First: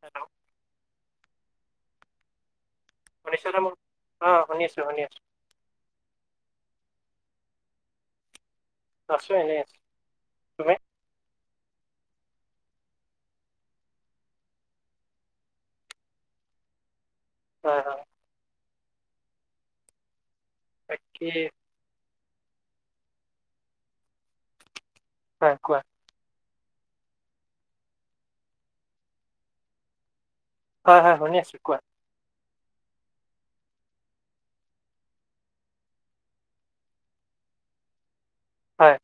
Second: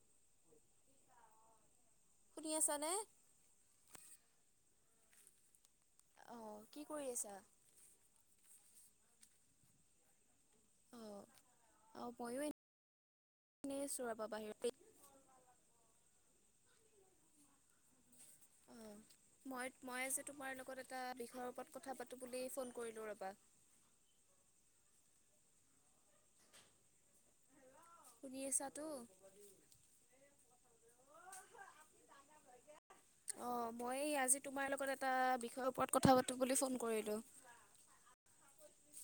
Hello শুনি আছা নে? শুনিছে নে মো অ শুনি আছো, শুনি আছো। অ', কি কৰি আছা? আছো এনেই আছো। তুমি? অ', অ ময়ো এনেই আছো ৰবা বাহিৰতেই হয় হয়। অ মই মই আজি তোমাৰ লগত এটা বাকী বিষয়ৰ ওপৰত কথা পাত- তো বুলি ফোন কৰিলো ৰবা। হয় কোৱা? শুনি আছা তো? হয় হয় শুনি আছো। কোৱা? অ মই আজি তোমাৰ লগত এটা বিষয়ৰ ওপৰত কথা পাতো বুলি ফোন কৰিলো? হয়।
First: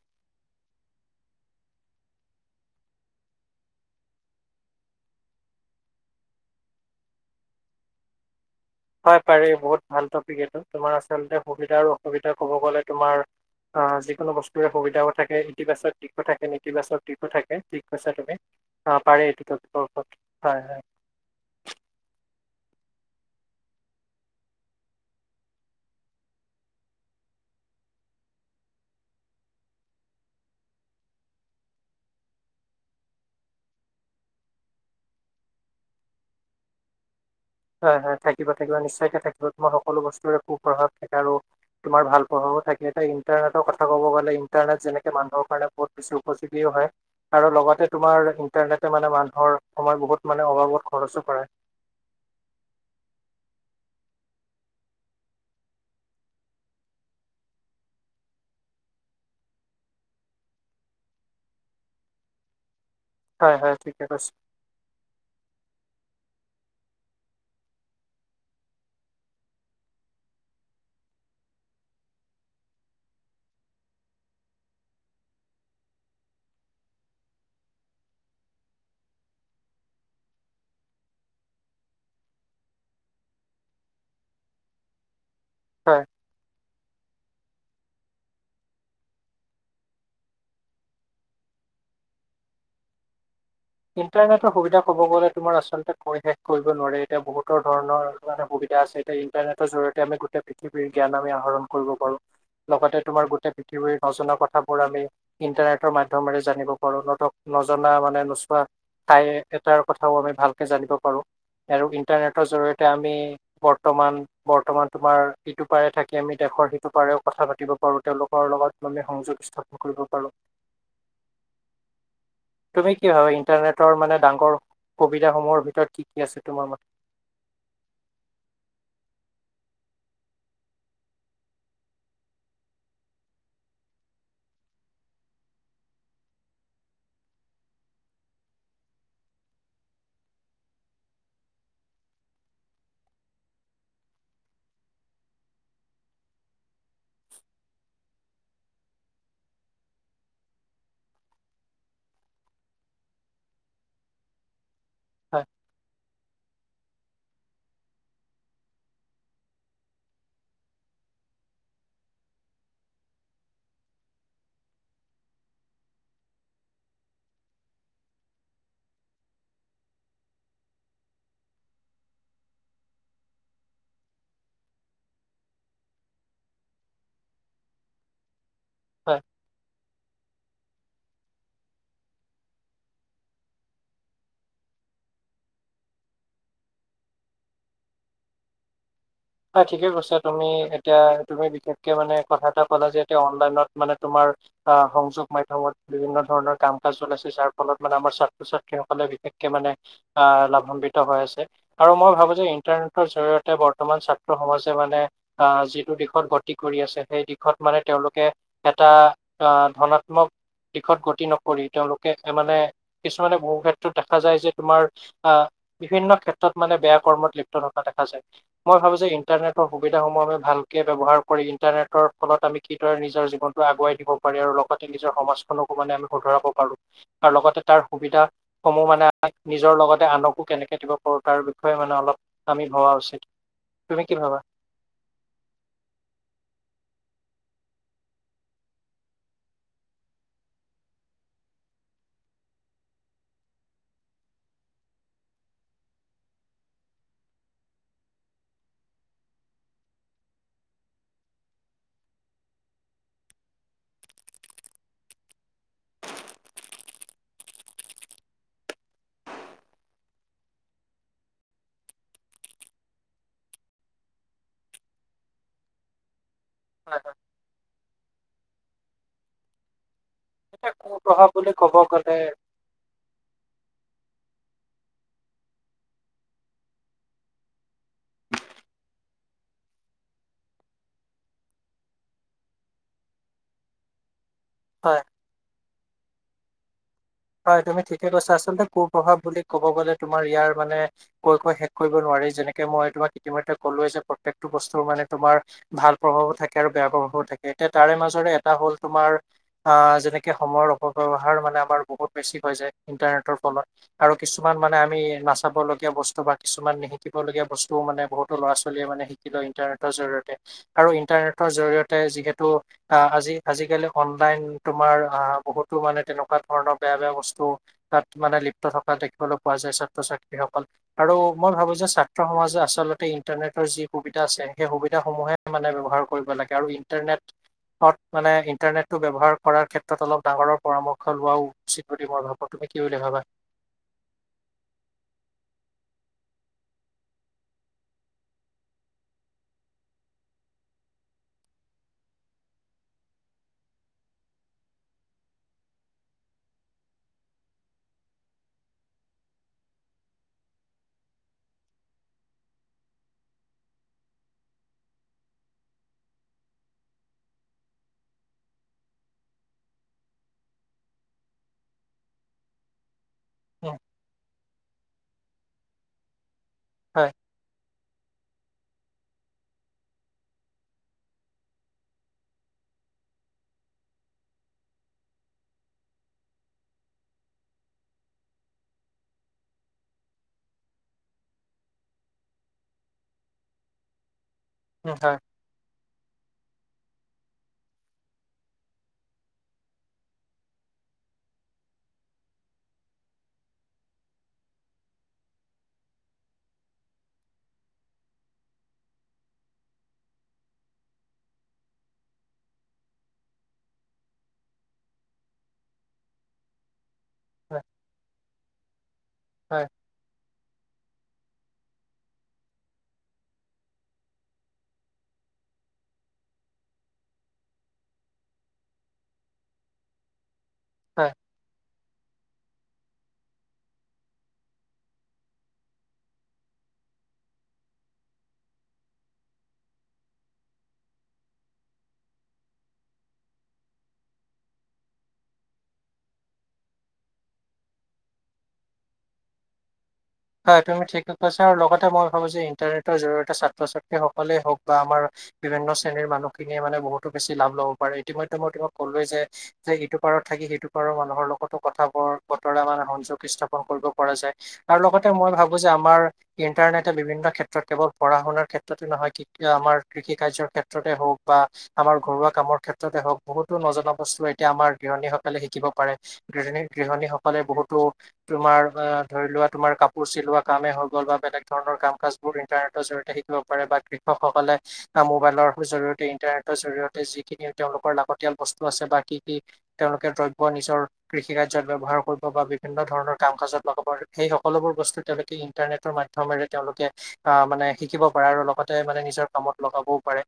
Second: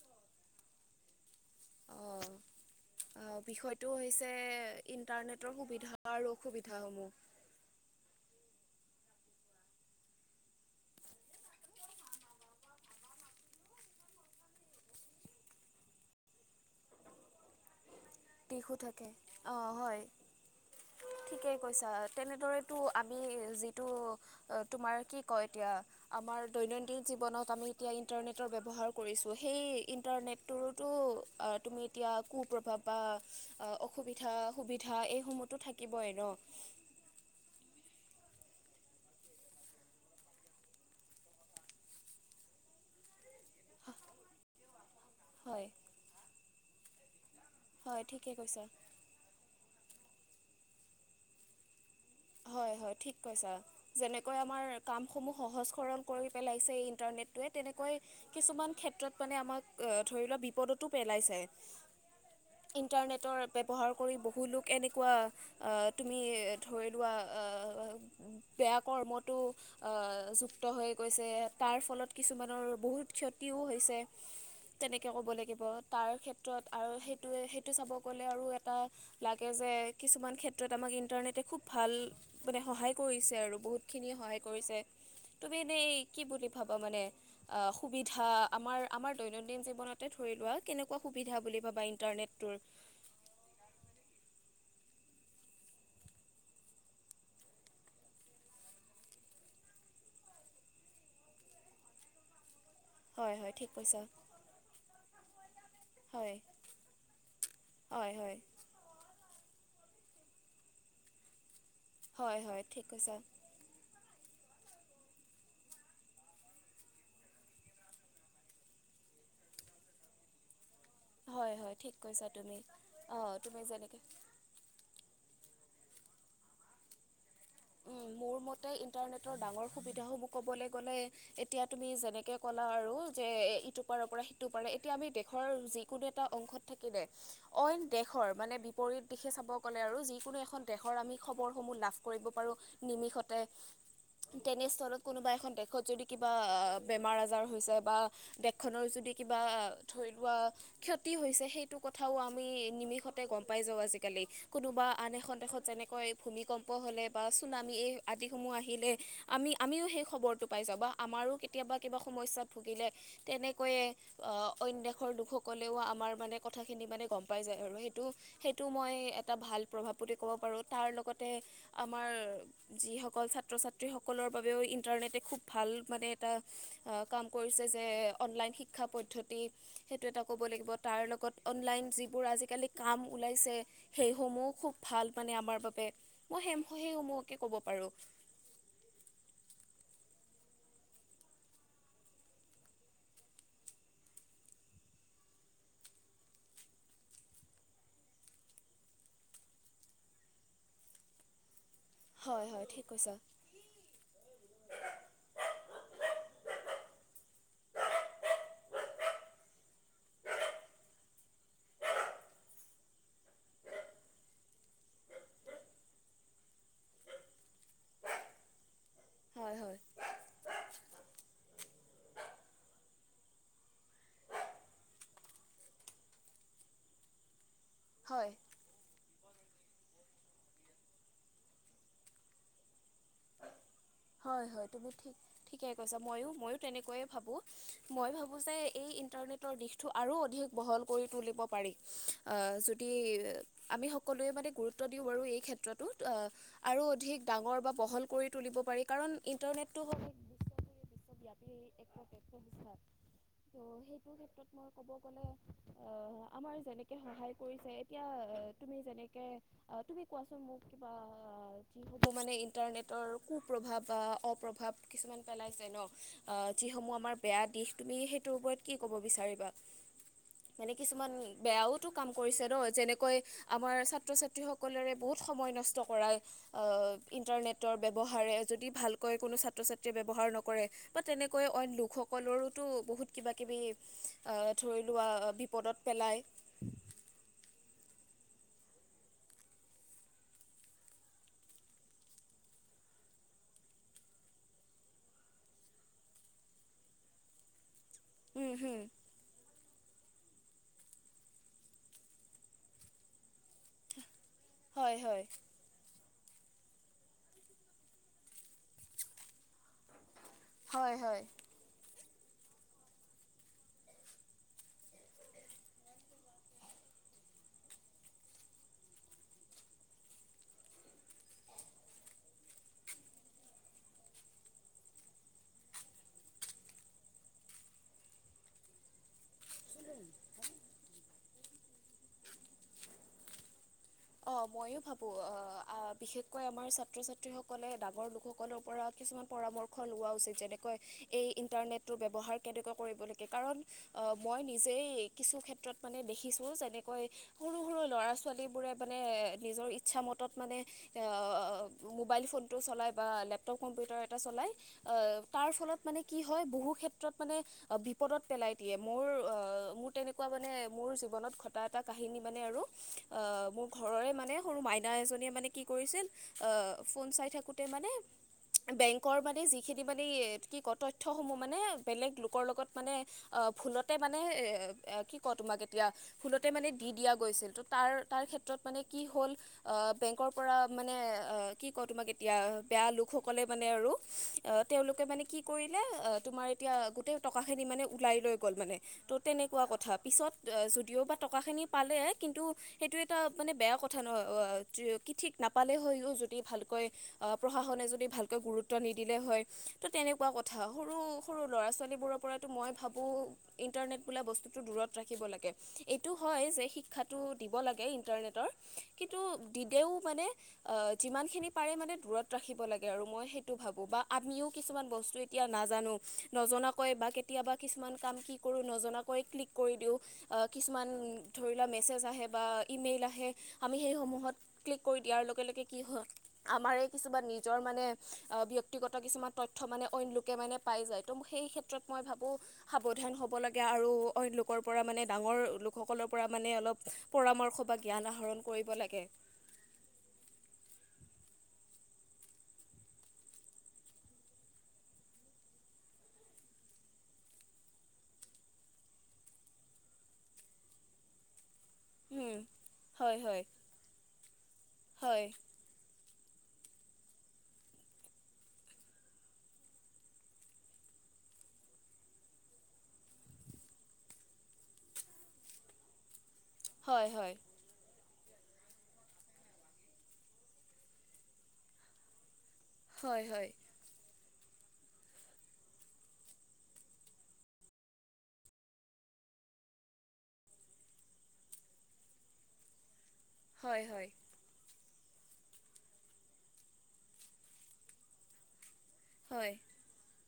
[inaudible] অ বিষয়টো হৈছে ইণ্টাৰনেটৰ সুবিধা আৰু অসুবিধাসমূহ? [inaudible] হয় পাৰি বহুত ভাল টপিক এইটো। তোমাৰ আচলতে সুবিধা আৰু অসুবিধা কব গ'লে তোমাৰ আহ যিকোনো বস্তুৰে সুবিধাও থাকে ইতিবাচক দিশো থাকে নেতিবাচক দিশো থাকে। কৈছা তুমি দিশো অ থাকে পাৰি এইটো অ টপিকৰ হয় ওপৰত হয় হয় ঠিকেই কৈছা তেনেদৰে আমি যিটো তোমাৰ কি কয় এতিয়া আমাৰ দৈনন্দিন জীৱনত আমি এতিয়া ইন্টাৰনেটৰ ব্যৱহাৰ কৰিছোঁ সেই ইন্টাৰনেটটো তুমি এতিয়া কুপ্ৰভাৱ বা অসুবিধা সুবিধা এই সমূহতো থাকিবই ন হয় হয় থাকিবা থাকিবা নিশ্চয়কে থাকিবা, তোমাৰ সকলো বস্তুৰে কুপ্ৰভাৱ থাকে আৰু তোমাৰ ভাল প্ৰভাৱো থাকে। এটা ইণ্টাৰনেটৰ কথা ক'ব গ'লে ইণ্টাৰনেট যেনেকে মানুহৰ হয় কাৰণে বহুত বেছি উপযোগীও হয়, আৰু লগতে হয় তোমাৰ ঠিকে কৈছা ইন্টাৰনেটে মানে মানুহৰ সময় বহুত মানে অভাৱত খৰচো কৰাই। হয় [inaudible] ঠিক কৈছা, যেনেকৈ আমাৰ কাম সমুহ সহজ সৰল কৰি পেলাইছে ইন্টাৰনেটোৱে তেনেকুৱা কিছুমান ক্ষেত্ৰত মানে আমাক ধৰি লোৱা বিপদতো পেলাই যায়। [inaudible] ইণ্টাৰনেটৰ হয় হয় ব্যৱহাৰ ঠিকে কৰি কৈছে বহুলোক এনেকুৱা তুমি ধৰি লোৱা অ পেত বেয়া কৰ্মতো অ যুক্ত হৈ গৈছে তাৰ ফলত কিছুমানৰ বহুত ক্ষতিও হৈছে। তেনেকে ক'ব লাগিব তাৰ ক্ষেত্ৰত আৰু সেইটোৱে সেইটো চাব গলে আৰু এটা লাগেজ কিছুমান ক্ষেত্ৰত আমাক ইণ্টাৰনেটে খুব ভাল মানে সহায় কৰিছে আৰু বহুতখিনিয়ে সহায় কৰিছে। তুমি এনেই হয় কি বুলি ভাব- মানে সুবিধা আমাৰ আমাৰ দৈনন্দিন জীৱনতে ধৰি লোৱা কেনেকুৱা সুবিধা বুলি বা ইন্টাৰনেটটোৰ [inaudible] ইণ্টাৰনেটৰ সুবিধা কব গলে তোমাৰ আচলতে কৈ শেষ কৰিব নোৱাৰে এতিয়া বহুতৰ ধৰণৰ সুবিধা আছে এতিয়া ইন্টাৰনেটৰ জৰিয়তে আমি গোটেই পৃথিৱীৰ জ্ঞান আমি আহৰণ কৰিব পাৰো লগতে তোমাৰ হয় হয় গোটেই ঠিক কৈছা পৃথিৱীৰ নজনা কথাবোৰ আমি ইণ্টাৰনেটৰ হয় মাধ্যমেৰে জানিব পাৰো ন নজনা হয় মানে হয় নোচোৱা ঠাই এটাৰ কথাও আমি ভালকে জানিব পাৰো আৰু হয় ইণ্টাৰনেটৰ হয় ঠিক জৰিয়তে আমি কৈছা বৰ্তমান বৰ্তমান তোমাৰ ইটো পাৰে থাকি আমি দেশৰ সিটো পাৰেও কথা পাতিব পাৰো তেওঁলোকৰ লগত আমি সংযোগ [unintelligible] স্থাপন কৰিব পাৰো হয় হয় ঠিক কৈছা তুমি অ ইন্টাৰনেটৰ মানে ডাঙৰ সুবিধাসমূহৰ ভিতৰত কি কি আছে তোমাৰ মতে উম, মোৰ মতে ইণ্টাৰনেটৰ ডাঙৰ সুবিধাসূহ ক'বলৈ গ'লে এতিয়া তুমি যেনেকৈ ক'লা আৰু যে ইটো পাৰ পৰা সিটো পাৰে এতিয়া আমি দেশৰ যিকোনো এটা অংশত থাকিলে অইন দেশ [unintelligible] দেশৰ মানে বিপৰীত দিশে চাব গ'লে আৰু যিকোনো এখন দেশৰ খবৰ সমূহ লাভ কৰিব পাৰো নিমিষতে তেনেস্থলত কোনোবা এখন দেশত যদি কিবা বেমাৰ আজাৰ হৈছে বা দেশখনৰ যদি কিবা ধৰি লোৱা ক্ষতি হৈছে সেইটো কথাও আমি নিমিষতে গম পাই যাও আজিকালি আজিকালি কোনোবা আন এখন হয় দেশত যেনেকৈ ভূমিকম্প হলে বা চুনামী এই আদিসমূহ আহিলে আমি আমিও সেই খবৰটো পাই যাওঁ বা আমাৰো কেতিয়াবা কিবা [unintelligible] সমস্যাত ভুগিলে তেনেকৈয়ে অন্য দেশৰ লোকসকলেও আমাৰ মানে কথাখিনি মানে গম পাই যায় আৰু সেইটো সেইটো মই এটা ভাল প্ৰভাৱ প্ৰতি ক'ব পাৰো তাৰ লগতে আমাৰ যিসকল ছাত্ৰ ছাত্ৰীসকলৰ বাবেও ইণ্টাৰনেটে খুব ভাল মানে এটা আহ কাম কৰিছে যে অনলাইন শিক্ষা হয়। পদ্ধতি সেইটো এটা ক'ব লাগিব তাৰ লগত অনলাইন যিবোৰ আজিকালি কাম ওলাইছে সেইসমূহ খুব ভাল মানে আমাৰ বাবে মই হে সেই সমূহকে কব পাৰো [unintelligible] হয় ঠিকে কৈছা তুমি এতিয়া তুমি বিশেষকে মানে কথা এটা কলা যে এতিয়া অনলাইনত মানে তোমাৰ সংযোগ মাধ্যমত বিভিন্ন ধৰণৰ কাম কাজ ওলাইছে যাৰ ফলত মানে আমাৰ ছাত্ৰ ছাত্ৰীসকলে বি- বিশেষকে মানে লাভান্বিত হৈ আছে আৰু মই ভাবো যে হয় হয় ঠিক ইন্টাৰনেটৰ কৈছা জৰিয়তে বৰ্তমান ছাত্- [unintelligible] হৈছে মানে যিটো দিশত গতি কৰি আছে সেই দিশত মানে তেওঁলোকে এটা আ- ধনাত্মক দিশত গতি নকৰি তেওঁলোকে মানে কিছুমানে বহু ক্ষেত্ৰত দেখা যায় যে তোমাৰ আহ বিভিন্ন ক্ষেত্ৰত মানে বেয়া কৰ্মত লিপ্ত থকা দেখা যায় মই ভাব যে হয় ইণ্টাৰনেটৰ হয় সুবিধাসমূহ আমি ভালকে ব্যৱহাৰ কৰি ইণ্টাৰনেটৰ ফলত আমি কিদৰে নিজৰ জীৱনটো আগুৱাই দিব পাৰি আৰু লগতে নিজৰ সমাজখনকো মানে আমি শুধৰাব পাৰো আৰু লগতে তাৰ সুবিধা হয় সমূহ মানে ত নিজৰ লগতে আনকো কেনেকে দিব পাৰোঁ তাৰ বিষয়ে মানে অলপ আমি ভবা উচিত। তুমি কি ভাবা? হয় হয় তুমি ঠিক ঠিকে কৈছা মইও ময়ো তেনেকৈয়ে [unintelligible] [inaudible] মই ভাবো যে এই ইন্টাৰনেটৰ দিশটো আৰু অধিক বহল কৰি তুলিব পাৰি আহ যদ- দি আমি সকলোৱে মানে গুৰুত্ব দিওঁ বাৰু এই ক্ষেত্ৰতোত অ আৰু অধিক ডাঙৰ বা বহল কৰি তুলিব পাৰি কাৰণ ইণ্টাৰনেটটো হ- বিশ্বব্যাপী এক প্ৰত্যক্ষ বিস্তাৰ [unintelligible] ত সেইটো ক্ষেত্ৰত মই কব গলে আহ আমাৰ যেনেকে সহায় কৰিছে এতিয়া তুমি যেনেকে তুমি কোৱাচোন মোক কিবা যি হ'ব মানে ইণ্টাৰনেটৰ কু- প্ৰভাৱ বা অপ্ৰভাৱ কিছুমান পেলাইছে ন যিসমূহ হয় আমাৰ হয়। বেয়া দিশ তুমি সেইটোৰ ওপৰত কি ক'ব বিচাৰিবা? এতিয়া মানে কিছুমান কুপ্ৰভাৱ বুলি ক'ব বেয়াওতো কাম গ'লে কৰিছে ন যেনেকৈ আমাৰ ছাত্ৰ ছা- সকলৰে বহুত সময় নষ্ট কৰা ইন্টাৰনেটৰ ব্যৱহাৰে যদি ভালকৈ কোনো ছাত্ৰ ছাত্ৰীয়ে ব্যৱহাৰ নকৰে বা তেনেকৈ অই লোকসকলৰোতো বহুত কিবা কিব- [inaudible] আহ ধৰি হয়। লোৱা বিপদত পেলাই হয়, তুমি ঠিকে কৈছা আচলতে কু প্ৰভাৱ বুলি কব গলে তোমাৰ ইয়াৰ মানে কৈ- কৈ শেষ কৰিব নোৱাৰ পাৰি যেনেকে মই তোমাক ইতিমধ্যে কলো যে প্ৰত্যেকটো বস্তু মানে তোমাৰ ভাল প্ৰভাৱো থাকে আৰু বেয়া প্ৰভাৱ [unintelligible] থাকে এতিয়া তাৰে মাজৰে এটা হ'ল তোমাৰ আহ যেনেকে সময়ৰ অপব্যৱহাৰ মানে আমাৰ বহুত বেছি হয় যায় ইন্টাৰনেটৰ ফলত আৰু কিছুমান মানে হয় হয় আমি হয় নাচাবলগীয়া বস্ত বা কিছুমান নিশিকিবগীয়া বস্তুও মানে বহুতো ল'ৰা -ছোৱালীয়ে মানে শিকি লয় ইণ্টাৰনেটৰ জৰিয়ত আৰু হয় হয় ইন্টাৰনেটৰ জৰিয়তে যিহেত ত' আজি -আজিকালি অনলাইন তোমাৰ আ বহুতো মানে তেনেকুৱা ধৰণৰ বেয়া -বেয়া বস্তু তাত মানে লিপ্ত থকা দেখিবলৈ পোৱা যায় ছাত্ৰ -ছাত্ৰীসকল আৰু মই ভাবো যে ছাত্ৰ সমাজে আচলতে ইণ্টাৰনেটৰ যি সুবিধা আছে সেই সুবিধাসমূহে মানে ব্যৱহাৰ কৰিব লাগে আৰু ইটাৰনেটত মানে ইণ্টাৰনেটটো ব্যৱহাৰ কৰাৰ ক্ষেত্ৰত অলপ ডাঙৰৰ পৰামৰ্শ লোৱাও উচিত বুলি মই ভাবোঁ তুমি কি বুলি ভাবা? [inaudible] মইয়ো ভাবো অহ আ বিশেষকৈ আমাৰ ছাত্ৰ- ছাত্ৰীসকলে ডাঙৰ লোকসকলৰ পৰা কিছুমান পৰা মৰ্শ লোৱা উচিত যেনেকৈ এই ইণ্টাৰনেটটো ব্যৱহাৰ কেনেকোৱা কৰিব লাগে কাৰণ মই নিজেই কিছু ক্ষেত্ৰত মানে দেখিছোঁ যেনেকৈ সৰু -সৰু ল'ৰা ছোৱালীবোৰে মানে নিজৰ ইচ্ছা মতত মানে মোবাইল ফোনটো চলাই বা লেপটপ কম্পিউটাৰ এটা চল লাই অহ তাৰত ফলত মানে কি হয় বহু ক্ষেত্ৰত মানে বিপদত পেলাই দিয়ে মোৰ মোৰ তেনেকুৱা মানে মোৰ জীৱনত ঘটা এটা কাহিনী আৰু মানে আৰু আহ উম, ঘৰৰে মানে সৰু মাইনা এজনীয়ে মানে কি কৰিছিল আহ ফোন হয় চাই থাকোতে মানে বেংকৰ মানে যিখিনি মানে কি ক তথ্যসমূহ মানে বেলেগ লোকৰ লগত মানে অ', ভুলতে মানে এ কি ক তোমাক এতিয়া ভুলতে মানে দি দিয়া গৈছিল। ত' তাৰ -তাৰ ক্ষেত্ৰত মানে কি হ'ল অ', বেংকৰ পৰা মানে অ', কি কওঁ তোমাক এতিয়া বেয়া লোকসকলে মানে তেওঁৰো উম, তেওঁলোকে হয় মানে কি কৰিলে তোমাৰ এতিয়া গোটেই টকা খিনি মানে ওলাই লৈ গ'ল মানে ত' তেনেকুৱা কথা পিছত যদিও বা টকাখিনি পালে কিন্তু সেইটো এটা মানে বেয়া কথা ন' [unintelligible] কি ঠিক নাপালে হৈও যদি ভালকৈ অ', প্ৰশাসনে যদি ভালক গুৰুত্ব নিদিলে হয় ত' তেনেকুৱা কথা সৰু -সৰু ল'ৰা -ছোৱালীবোৰৰ পৰা মই ভাবো ইন্টাৰনেট বোলা বস্তুটো দূৰত ৰাখিব লাগে, এইটো হয় যে শিক্ষা টো দিব হয় লাগে ইন্টাৰনেটৰ কিন্তু হয় দিলেও মানে আ যিমানখিনি পাৰে মানে দূৰত ৰাখিব লাগে আৰু মই সেইটো ভাবোঁ বা আমিও কিছুমান বস্তু এতিয়া নাজানো নজনাকৈ বা কেতিয়াবা কিছুমান কাম কি কৰো নজনাকৈ ক্লিক কৰি দিওঁ। অ', কিছুমান হয় ধৰি লোৱা মেছেজ আহে বা ইমেইল আহে হে আমি সেইসমূহত ক্লিক কৰি দিয়াৰ লগে- লগে কি হল আমাৰে কিছুমান নিজৰ মানে অহ, ব্যক্তিগত কিছুমান তথ্য মানে অইন লোকে মানে পাই যায়, ত' সেই ক্ষেত্ৰত মই ভাবো সাৱধান হ'ব লাগে আৰু অইন লোকৰ পৰা মানে ডাঙৰ লোকসকলৰ পৰা মানে অলপ পৰামৰ্শবাদ জ্ঞান আহৰণ কৰিব লাগে। হয়, তুমি ঠিক কৈছা আৰু লগতে মই ভাবোঁ যে ইণ্টাৰনেটৰ জৰিয়তে ছাত্ৰ- ছাত্ৰী সকলেই হওক বা আমাৰ বিভিন্ন শ্ৰেণীৰ মানুহখিনিয়ে মানে বহুতো বেছি লাভ ল'ব পাৰে ইতিমধ্যে মই তোমাক ক'লোৱে যে এইটো পাৰ থাকি সেইটো পাৰৰ মানুহৰ লগত কটো কথা বৰ উম, বতৰা মানে হয় সংযোগ হয় স্থাপন কৰিব পৰা যায় আৰু লগতে হয় মই ভাবো যে আমাৰ ইণ্টাৰনেটে বিভিন্ন ক্ষেত্ৰত কেৱল পঢ়া- শুনাৰ ক্ষেত্ৰতে নহয় আমাৰ কৃষি- কাৰ্যৰ ক্ষেত্ৰতে হওক বা বা আমাৰ ঘৰুৱা কামৰ ক্ষেত্ৰতে হওক বহুতো নজনা বস্তু এতিয়া আমাৰ গৃহণীসকলে শিকিব পাৰে। গৃহীণী -গৃহণী হয় হয় সকলে বহুতো তোমাৰ অহ ধৰি লোৱা তোমাৰ কাপ কুচি লোৱা কামেই হৈ গ'ল বা বেলেগ ধৰণৰ কাম -কাজ বোৰ ইণ্টাৰনেটৰ জৰিয়তে হয় শিকিব হয় পাৰে বা শিক্ষকসকলে মোবাইলৰ জৰিয়তে ইন্টাৰনেটৰ জৰিয়তে যিখিনি তেওঁলোকৰ লাগতিয়াল বস্তু আছে বা কি -কি তেওঁলোকে দ্ৰব্য নিজৰ কৃষি কাৰ্য্যত ব্যৱহাৰ কৰিব বা বিভিন্ন ধৰণৰ কাম কাজত বা হয় কবৰ হয় [unintelligible] বস্তুল ইন্টাৰনেটৰ মাধ্যমেৰে তেওঁলোকে আহ মানে শিকিব পাৰে আৰু লগতে তে মানে নিজৰ হয় কামত লগাবও পাৰে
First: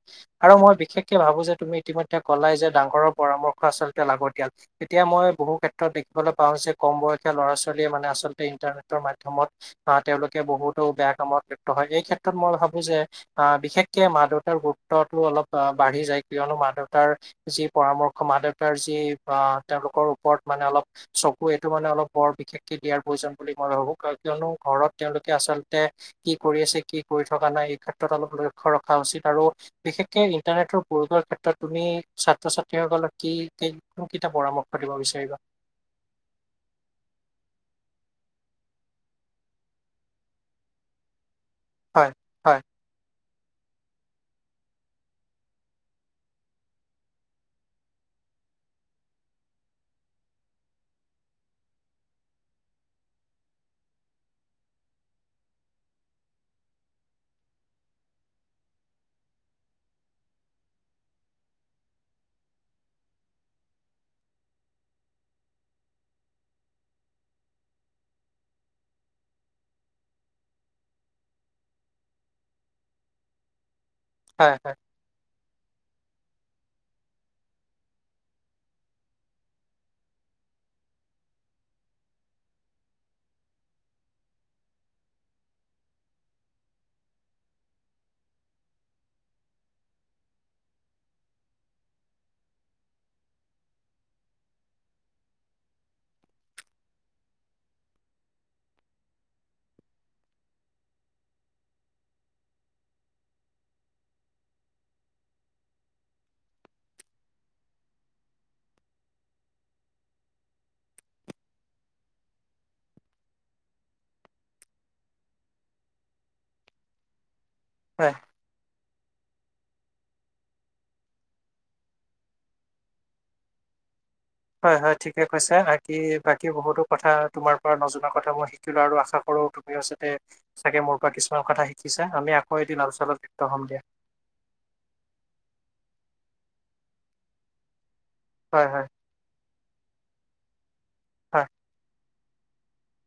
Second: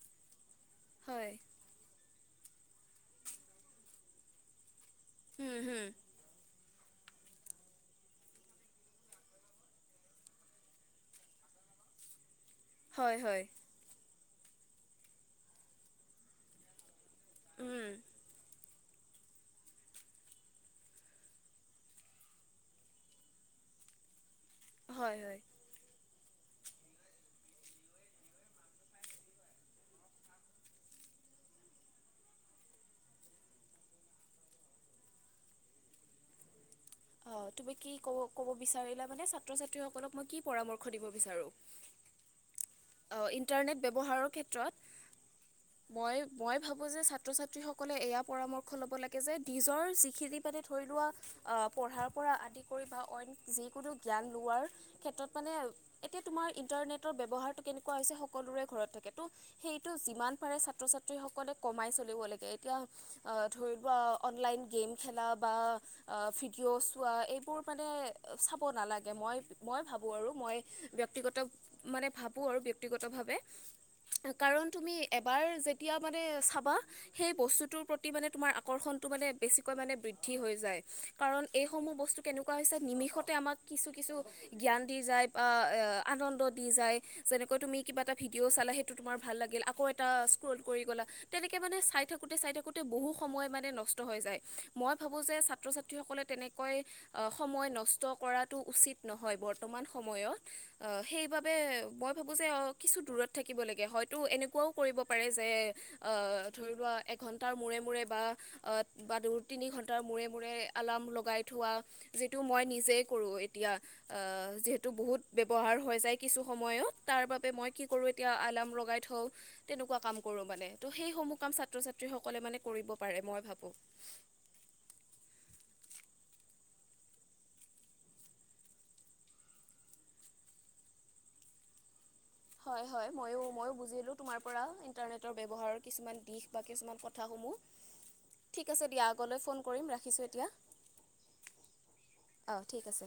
আৰু মই বিশেষকে হয় ভাবো যে তুমি ইতিমধ্যে কলাই যে ডাঙৰৰ পৰামৰ্শ আচলতে লাগতিয়াল তেতিয়া মই বহু হুম হুম ক্ষেত্ৰত দেখিবলৈ পাও যে কম বয়সীয়া ল'ৰা ছোৱালীয়ে মানে আচলতে ইন্টাৰনেটৰ মাই [unintelligible] ধমত আ তেওঁলোকে বহুতো বেয়া কামত লিপ্ত হয় এই ক্ষেত ত মই ভাবো যে হয় হয় আহ বিশেষকে মা দেউতাৰ গুৰুত্বতো অলপ অ বাঢ়ি যায় কিয়নো মা দেউতা [unintelligible] তাৰ যি উম পৰামৰ্শ মা দে তাৰ যি বা তেওঁলোকৰ ওপৰত মানে অলপ চকু এইটো মানে অলপ বৰ বিশেষকে দিয়াৰ প্ৰয়োজন বুলি মই ভাবোঁ। কিয়নো ঘৰত হয় তেওঁলোকে হয় আচলতে কি কৰি আছে কি কৰি থকা নাই এই ক্ষেত্ৰত অলপ লক্ষ্য ৰখা উচিত আৰু বিশেষকে ইণ্টাৰনেটৰ প্ৰয়োগৰ ক্ষেত্ৰত তুমি ছাত্ৰ ছাত্ৰীসকলক কি কোনকেইটা পৰামৰ্শ দিব বিচাৰিবা? [unintelligible] [inaudible] অহ তুমি কি কব কব বিচাৰিলা মানে ছাত্ৰ ছাত্ৰীসকলক মই কি পৰামৰ্শ দিব বিচাৰো? হয় হয় অ ইণ্টাৰনেট ব্যৱহাৰৰ ক্ষেত্ৰত মই মই ভাবো যে ছাত্ৰ ছাত্ৰীসকলে এয়া পৰামৰ্শ ল'ব লাগে যে নিজৰ যিখিনি মানে ধৰি লোৱা আহ পঢ়াৰ পৰা আদি কৰি বা অইন যিকোনো জ্ঞান লোৱাৰ ক্ষেত্ৰত মানে এতিয়া তোমাৰ ইন্টাৰনেটৰ ব্যৱসাৰ টো কেনেকুৱা হৈছে সকলোৰে ঘৰত থাকে ত হেইতু যিমান পাৰে ছাত্ৰ ছাত্ৰীসকলে ক কমাই চলিব লাগে, এতিয়া ধৰি লোৱা অনলাইন গেম খেলা বা আ ফিড কিয় চোৱা এইবোৰ মানে চাব নালাগে মই মই ভাবোঁ আৰু মই ব্যক্তিগত মানে ভাবো আৰু বিয়ক্তিগত ভাবে হয়, কাৰণ হয়, তুমি এবাৰ যে তেতিয়া মানে চাবা সেই বস্তুটোৰ প্ৰতি মানে তোমাৰ আকৰ্ষণটো মানে বেছিকৈ মানে বৃদ্ধি হৈ যায়। কাৰণ এইসমূহ বস্তু কেনেকুৱা হৈছে নিমিষতে আমাক কিছু কিছু জ্ঞান দি যায় বা আ আনন্দ দি যায় যেনেকৈ তুমি কিবা এটা ভিডিঅ' চালা সেইটো তোমাৰ ভাল লাগিল আকৌ এটা স্ক্ৰল কৰি গ'লা তেনেকে মানে চাই থাকোতে চাই থাকোতে বহু সময় মানে নষ্ট হৈ যায়, মই ভাবো যে ছাত্ৰ ছাত সকলে তেনেকৈ সময় নষ্ট কৰাটো উচিত নহয় বৰ্তমান সময়ত। সেইবাবে মই ভাবোঁ যে কিছু দূৰত থাকিব লাগে, হয়তো এনেকুৱাও কৰিব পাৰে যে আহ ধৰি লোৱা এঘন্টাৰ মূৰে মূৰে বা বা দু তিনি ঘন্টাৰ মূৰে মূৰে আলাৰ্ম লগাই থোৱা যিটো মই নিজেই কৰোঁ এতিয়া যিহেতু বহুত ব্যৱহাৰ হৈ য কিছু সময়ত তাৰ বাবে মই কি কৰো হয়, এতিয়া আলাম লগাই থওঁ [unintelligible] তেনেকুৱা কাম কৰোঁ মানে ত' সেইসমূহ কাম ছাত্ৰ ছাত্ৰীসকলে মানে কৰিব পাৰে মই ভাবো। হয় হয় ঠিকে কৈছো আকি বাকি বহুতো কথা তুমাৰ পৰা নজনা কথা মই শিকিলো আৰু আশা কৰো তুমিও চাতে চাগে মোৰ পৰা কিছুমান কথা শিকিছ [unintelligible] হয় হয় মইও বুজিলোঁ তোমাৰ পৰা ইণ্টাৰনেটৰ ব্যৱহাৰ কিছুমান দিশ। কিছুমান কথা সমূহ। হয়, ঠিক হয়, আছে দিয়া আগলৈ ফোন কৰিম ৰাখিছো এতিয়া। হয় অঁ ঠিক আছে।